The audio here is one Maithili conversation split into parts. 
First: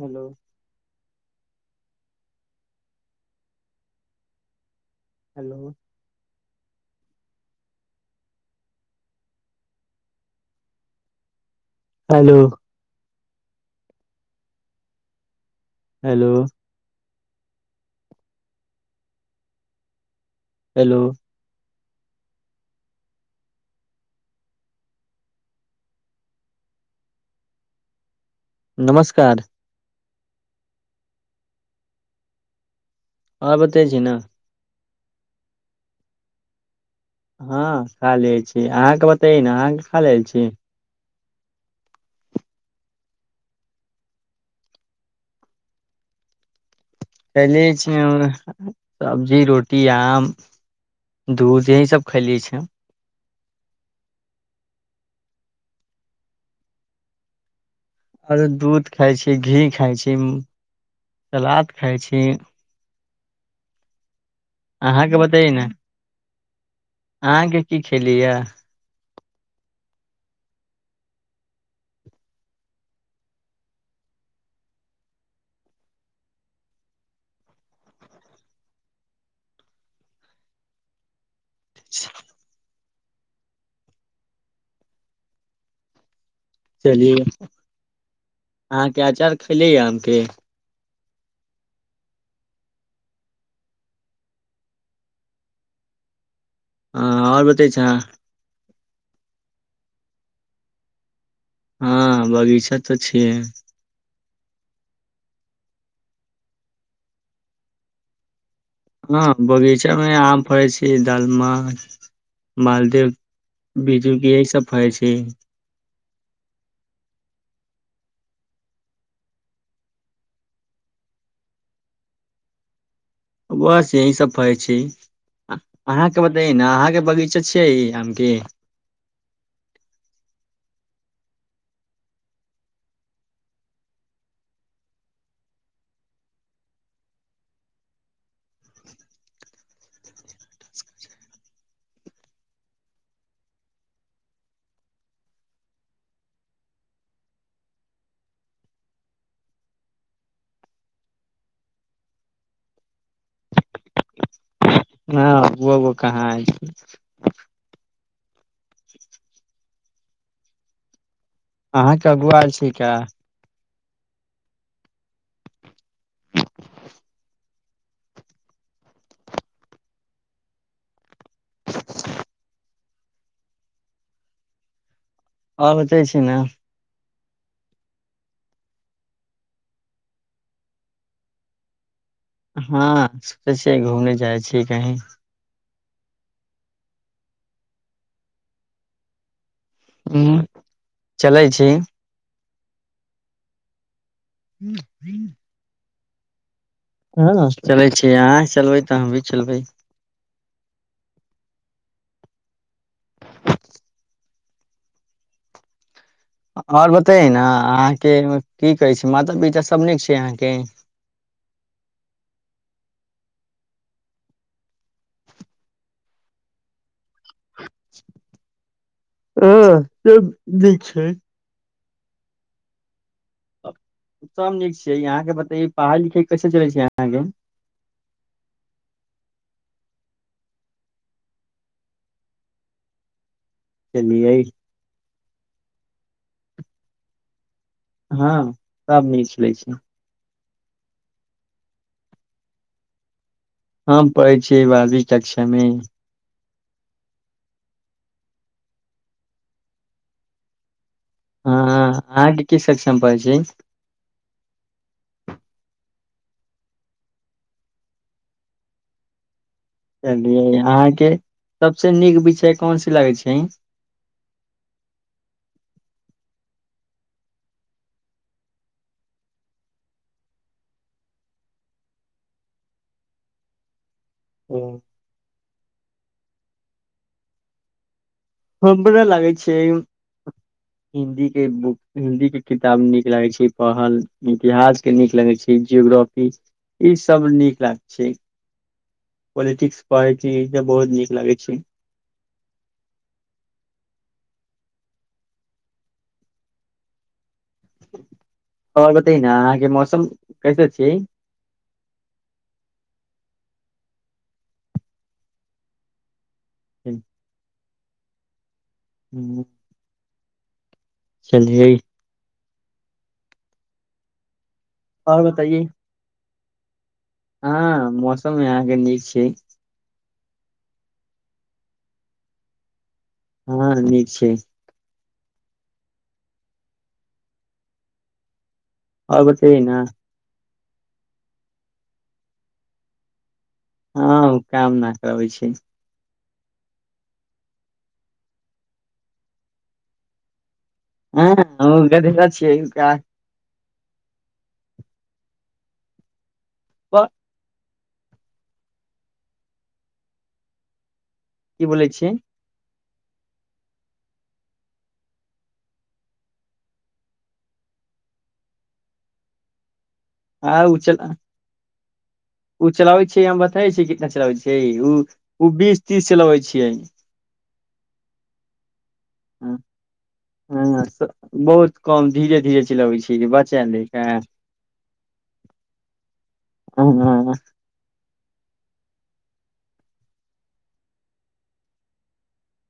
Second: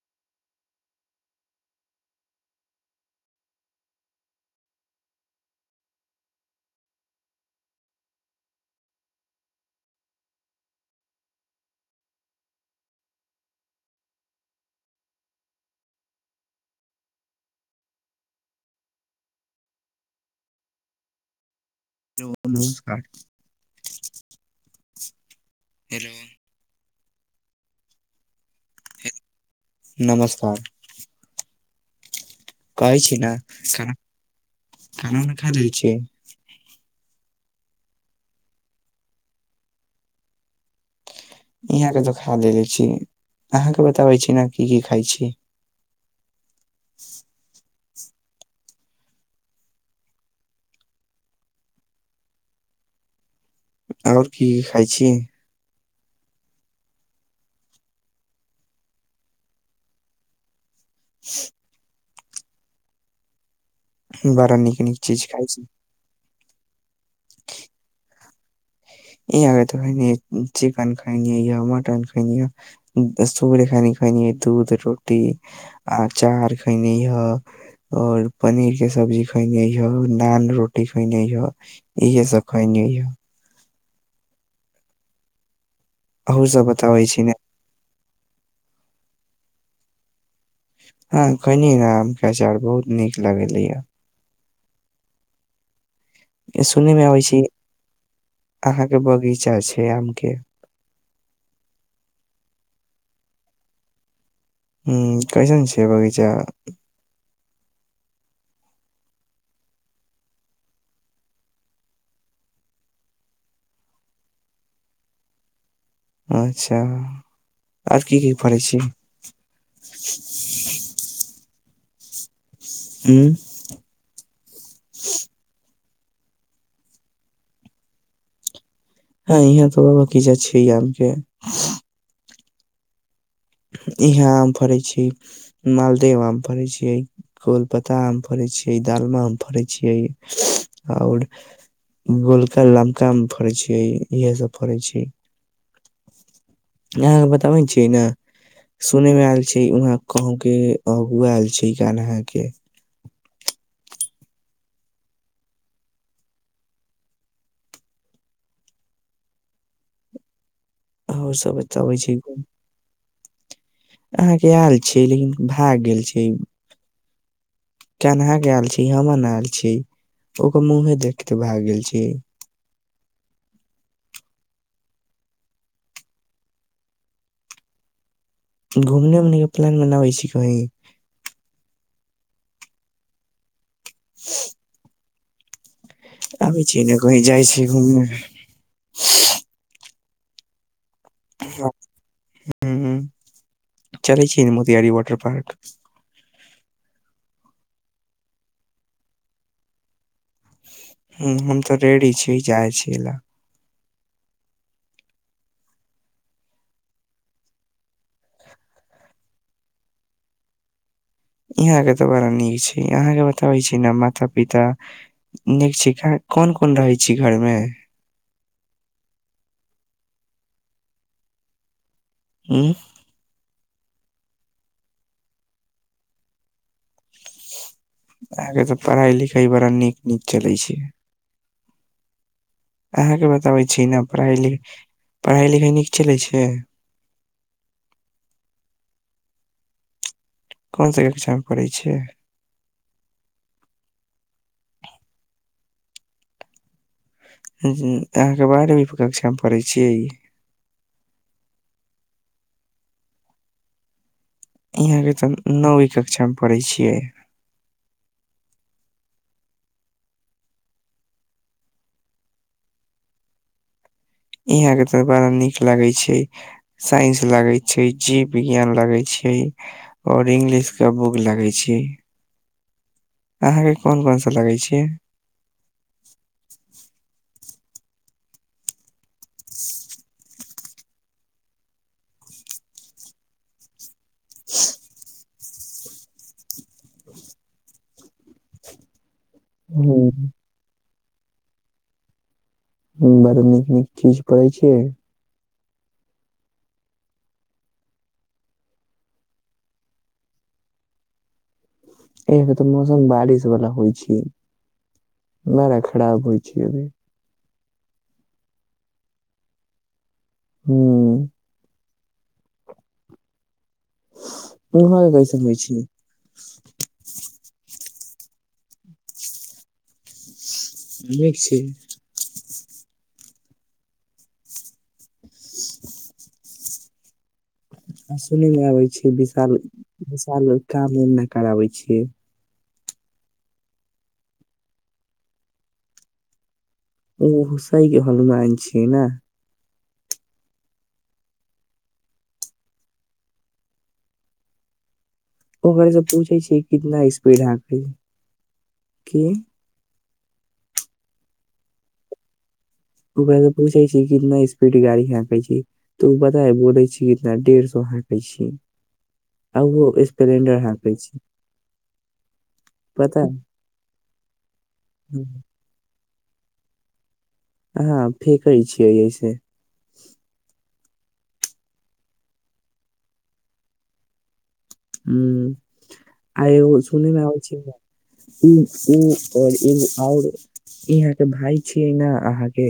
हलो। हलो। हलो। हलो। हलो। ह हेलो, [unintelligible] नमस्कार। नमस्कार। कहै छी नेय आओर बतै खाना, छी ने खाना-उना खाय लै छी। हां खा लेय छी, अहाँके उतै ने अहाँके खा लेय छी। यहा के दोखा देय छी, अहाँ के बताबै छी ने की की खाय छी। चले छी, ह सब्जी रोटी आम। दूध यही सभ खलियए छै। और की खाइ छी। और दूध खाइ छी, घी खाइ छी, सलाद खाइ छी। बड़ा नीक-नीक चीज अहाँके खाय बतैयै छी। ने अहाँके की खेली ये ई आगे तऽ चिकन खायनि य मटन खायनि य। सुबहरे खनी खइनी दूध रोटी, आचार खइनी हो। और पनीर के सब्जी खयन यो, नान रोटी खयने यो। इहे सब खइने यो। ओहो सबह चलिय अहाँके अचार खैले य आमके अहाॅं खइनि आम के अचार बहुत नीक लगलै य। सुनै मे आबै छी, आओर बतै छै अहाॅं के बगीचा छैय आम के हां बगीचा तऽ छियै। हूॅं, कैसन छै बगीचा। हां बगीचा मे आम फड़ै छी दाल मछ मालदेव बिज्जू के यही सब फरै छै। अच्छा आर की-की फरै छी। हूॅं। बस यही सब फरै छी। अहाँके बताइ नेय अहाँके बगीचा छई आम के हां इहाँ तऽ ब बगीचा छैय, आमके इहाँ आम फड़ै छी, मालदेव आम फड़ै छियै। कोलपता आम फड़ै छियै, दालमा आम फड़ै छियै, और गोलका-लमका आम फड़ै छियै, इहे सब फड़ै छी। ईहाँके बताबै छियै नै सुनै मे आयल छैय, उहाँ कहुं के अहुं आयल छैय, गान अहाॅं के हां वो-वो कहाँ अइ अहुं सब बताबै अहाँके छी अगुआ गहम छी का अहाँ गयाल छियै, लेकिन भाय गेल छियै। केनहा गैल छी, ई हमर नाल छी। तऽ ओकर मुंँहे देखते भाग गेल छी। और बताइ छि न? घुमने उमने के प्लान बनाबै छी कहीं? हँ सोचै छियै, घूमने जाइ छीयै कहीं। आबै छी ने, कहीं जाइ छियै घुमें। उम्म, चलै छी। हुँ-हुँ, चलै छि न मोतियारी वाटर पार्क? हँ, चलै छी, अहाँ चलबै तऽ हम भी चलबै। हूँ, हम तऽ रेडी छीयै जाइ छीयै ला। अ-और बताइ ना, अहाँके ह्-की कहै छि माता पिता सब नीक छियै अहाँके? ईहाँ के तऽ बड़ा नीक छै, अहाँके बताबै छी न माता पिता नीक छिखा कोन-कोन रहै छी घर में? अऽ से जे छै हुॅं? अ सब नीक छियै, यहाँ के बतैयो परहाई लिखई कैसे चलै छै अहाँ के? अहाँके तऽ परहाई लिखाई बड़ा नीक नीक चलै छै। अहाँके बताबै छी ने चलियै परहाइ-लिक, परहाई लिखाई नीक चलै छै? हँ, सब नीक चलै छै। कोन से ऐक्क्षा म परहै छी? हम पहैइ छियै बारबी कक्षा में। त अहाँके बारहमी कक्षा में परहै छी? हँऽ, अहाँ के किस कक्षा में परहै छी? इहां के तऽ नौवीं कक्षा में परहै छियै। चलियै अहाँके सबसे नीक विषय कोन सी लगै छैं? इ आहाँ के तऽ बड़ा नीक लागै छै? साइंस लागै छै, जीव विज्ञान लागै छै। और इंगलिश के बुक लागै छियै, अहाँके कोन कोन सा लगै ओ, छियै? हमरा लागै छियै हिन्दी के बुक, हिन्दी के किताब नीक लागै छियै पहल, इतिहास के नीक लगै छियै। ई जोग्रॅपी ई सब नीक लाग छियै। पॉलिटिक्स हुं पढ़ै छीई, ई छव बहुत नीक लागै छै। हूँ बड़ नीक नीक चीज परहै छियै। और बताइ न अहाँके मौसम कैसा छियै? इहॉं के त मौसम बारिश वला होइ छियै, बड़ा खराब होइ छियै अभी। ह्म्म। हूँ। हूं। चल जइ? उम्हर आओर गैसन में बतैयै छी। हँ, मौसम यहाँ के नीक छै। निक छै। हँ, नीक छै। आ सुनै में आबे छै आओर बतैयै ने विशाल-विशाल काम उम नै कराबै छीयै? हँ, ओ काम न करबै छियै। ओ हुसाई के हलुमान छै न? हँ उनका देखल छियै उनका ओकरे स पूछे छीयै कितना प- स्पीड है हांके की की बोलै छियै? ओकरा से पूछै छी कितना स्पीड गाड़ी हांकै छै। तऽ ऊ पता अइ बोलै छी कितना डेढ़ सौ हांकै छीयै आ उहो स्पी प्लेंडर हांकै छै। ऊ चलाबै छियै पता हम बताबे छीयै कितना चलाबै छियै ऊ ऊ बीस तीस चलबै छियै। कहां फेेकै छियै ऐसे। हं बहुत कम धीरे धीरे चलबै छीयै जे [unintelligible] हूं आ एगो हाँ सुुने में आबै छै क ई ऊ और इन आउर इ यहाँ के भाय छियै ने अहाँके।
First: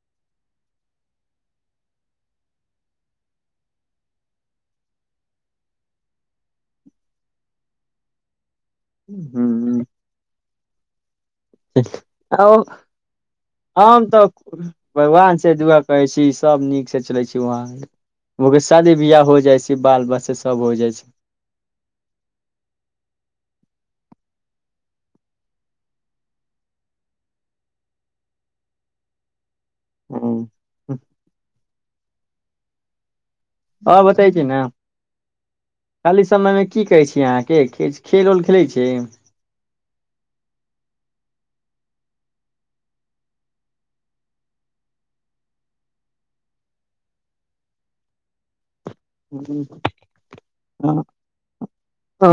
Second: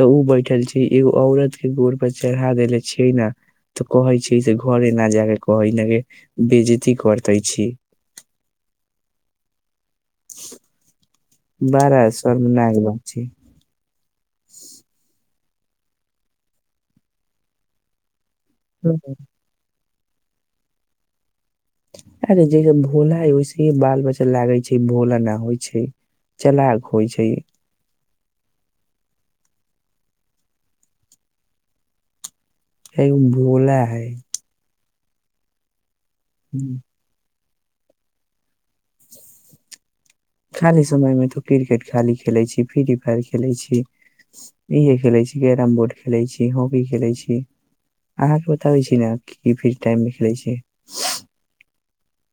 तऽ ऊ बैठल छै एगो औरत के गोर पर चढ़ा देेले छियै न। तऽ कहै छै से घरे ना जाके कहै न बेजती करतै छी। हूं हूं बडा औ शर्मनाक बात छै। हम तऽ भगवान से दुआ करै छी सभ नीकसे चलै छै वहाँ। ओकर शादी बियाह हो जाइ छै बाल बच्चा सब हो जाइ छै। अरे जैसे भोला है ओैसे ही बाल बच्चा लागै छै भोलाना होइ छै। चलाक होइ छै। हूं एक भोला है। कि ने खाली समयमे की करै छी अहाँके किछ खेल उल खेलै छी? खाली समयमे त क्रिकेट खाली खेलै छी फ्री फायर खेलै छी। इहे खेलै छी कैरम बोर्ड खेलो छी हॉकी खेलै छी अहाँ के बताबै छी न। हूं हं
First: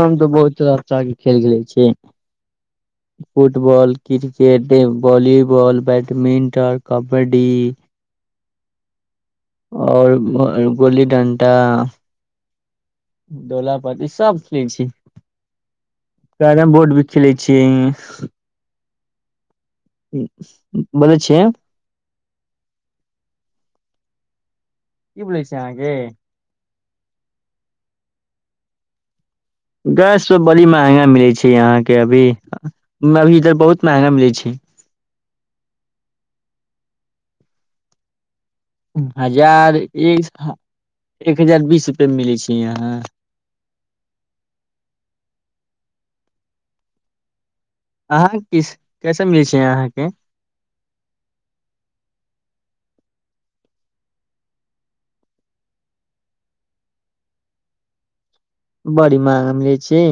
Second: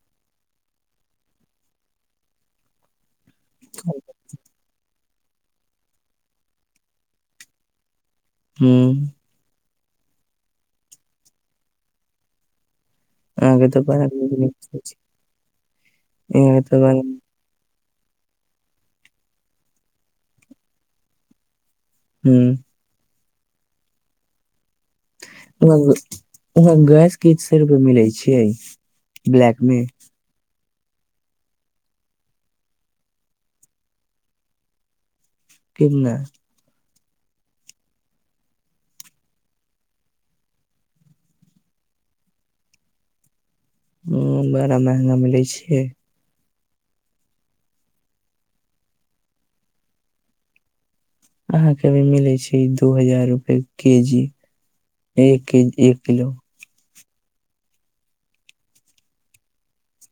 हम तऽ बहुत [unintelligible] के खेल खेलै छी। Football, cricket, volleyball, badminton, kabaddi हूं और गोली डंटा। अहाँके तऽ बड़ा डोलापाटी नीक सब नीक खेलै छी छै यहाँ कैरम तऽ बोर्ड बड़ा भी खेलै छी। छीं हं ऊं बोलै छिये हूं की बोलै छै वहां ग अहाँके वहां गैस कै स रूपे मिलै छियै ब्लैक मे‌। गैस सब बड़ी महगा मिलै छै अहाँके अभी अभी इधर बहुत महगा मिलै छै। किन नै? हजार एक हजार बीस रुपए मे मिलै छै यहाँ। हं बड़ा महंगा मिलै छियै। अहाँ किस कैसे मिलैछै अहाँके। अहाँके अभी मिलैय छी दू हजार रुपए के जी। एक के डेढ किलो। बड़ी महंगा मिलै छीये।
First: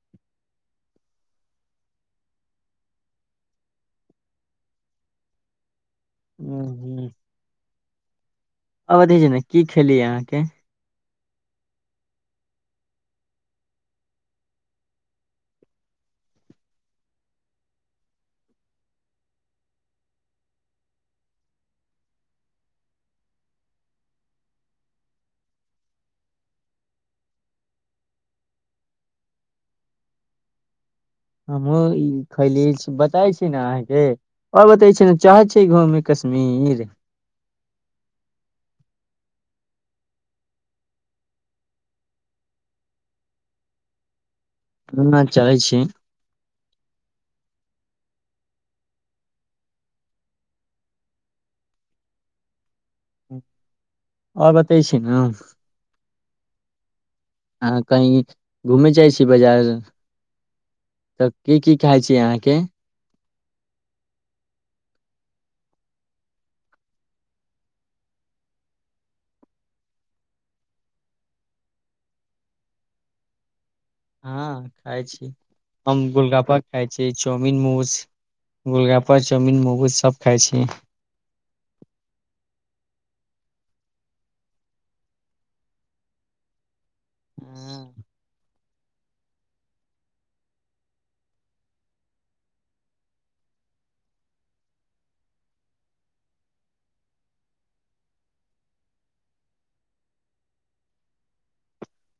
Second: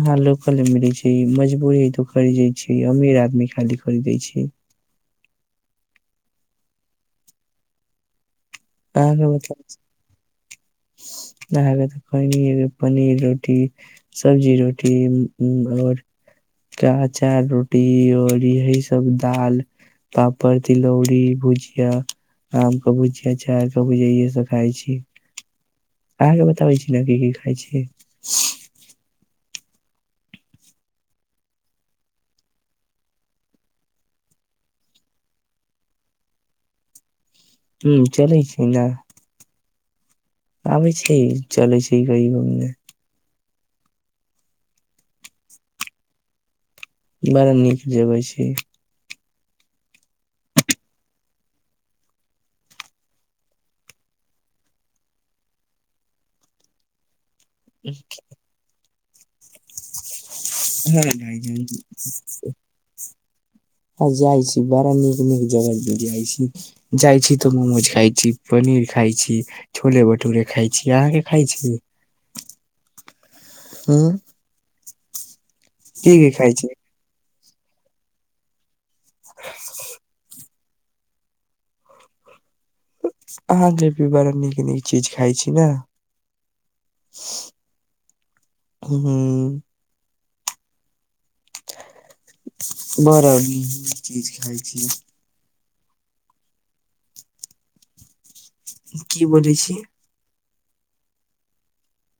अहाॅं लोकले मिलै छै मजबूरी हैतो इतो खरीदे छै अमीर आदमी खाली खरीदै छैय। हूंहूं छै ने की खेली अहाँके [unintelligible] [unintelligible] लागत पनीर पनीर रोटी। सब्जी रोटी ऊंउम और। कहा अचार रोटी और एही सब दाल। पापड़, तिलौड़ी, भुजिया, आमके भुजि। अचार क भुजैये सँ खाइ छी। अहाँके बताबैय छी न की की खाइ छी। [unintelligible] हमहुँ ई खैले छी बताय छी न अहाँके। और बतबै छी न चाहय छी घूमे कश्मीर। हुँ चलैय छी ना। आबै छै चलै छी कही घूमने। सुन न चलैय छी। बड़ा नीक जगह छै। और बतय छी ना। अहाँ कही घुमैय जाइ छी बजार। अहाँके [unintelligible] हँ जाइ छी बड़ा नीक नीक जगह जाइ छी। जाइ छी त मोमोज खाइ छी पनीर खाइ छी। छोले भटूरे खाइ छी अहाँकेँ खाइ छी [unintelligible] ऊ। हँ खाय छी हम गोलगप्पा खाय छी चाउमिन मोज गोलगप्प। प चाउमिन ममोज सब खाइ छी। अहाँके भी बड़ा नीक नीक चीज खाइ छी न। [unintelligible] हँ। हुँहूँ। [unintelligible] [unintelligible] की बजै छी।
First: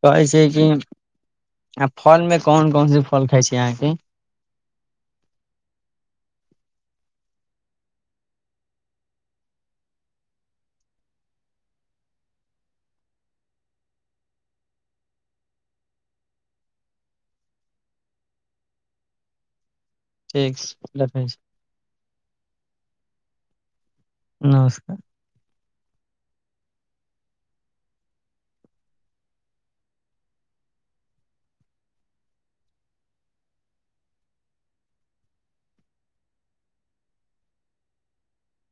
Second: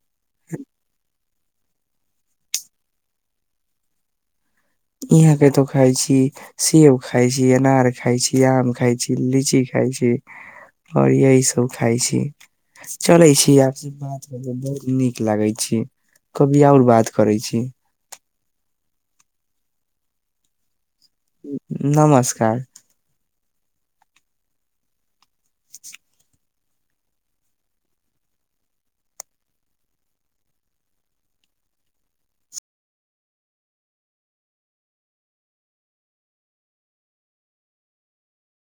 कहै छै कि आ फलमे कोन कोनसे फल खाइ छी अहाँकेँ। इहाँ कतौ खाइ छी। सेब खाइ छी अनार खाइ छी आम खाइ छी लीची खाइ छी। ह यही सब खाइ छी। चलैय छी [unintelligible] बहुत नीक लागैय छी ‌। कभी और बात करैय छी। ठीक छै रखै छी। नमस्कार ‌। नमस्कार। [unintelligible]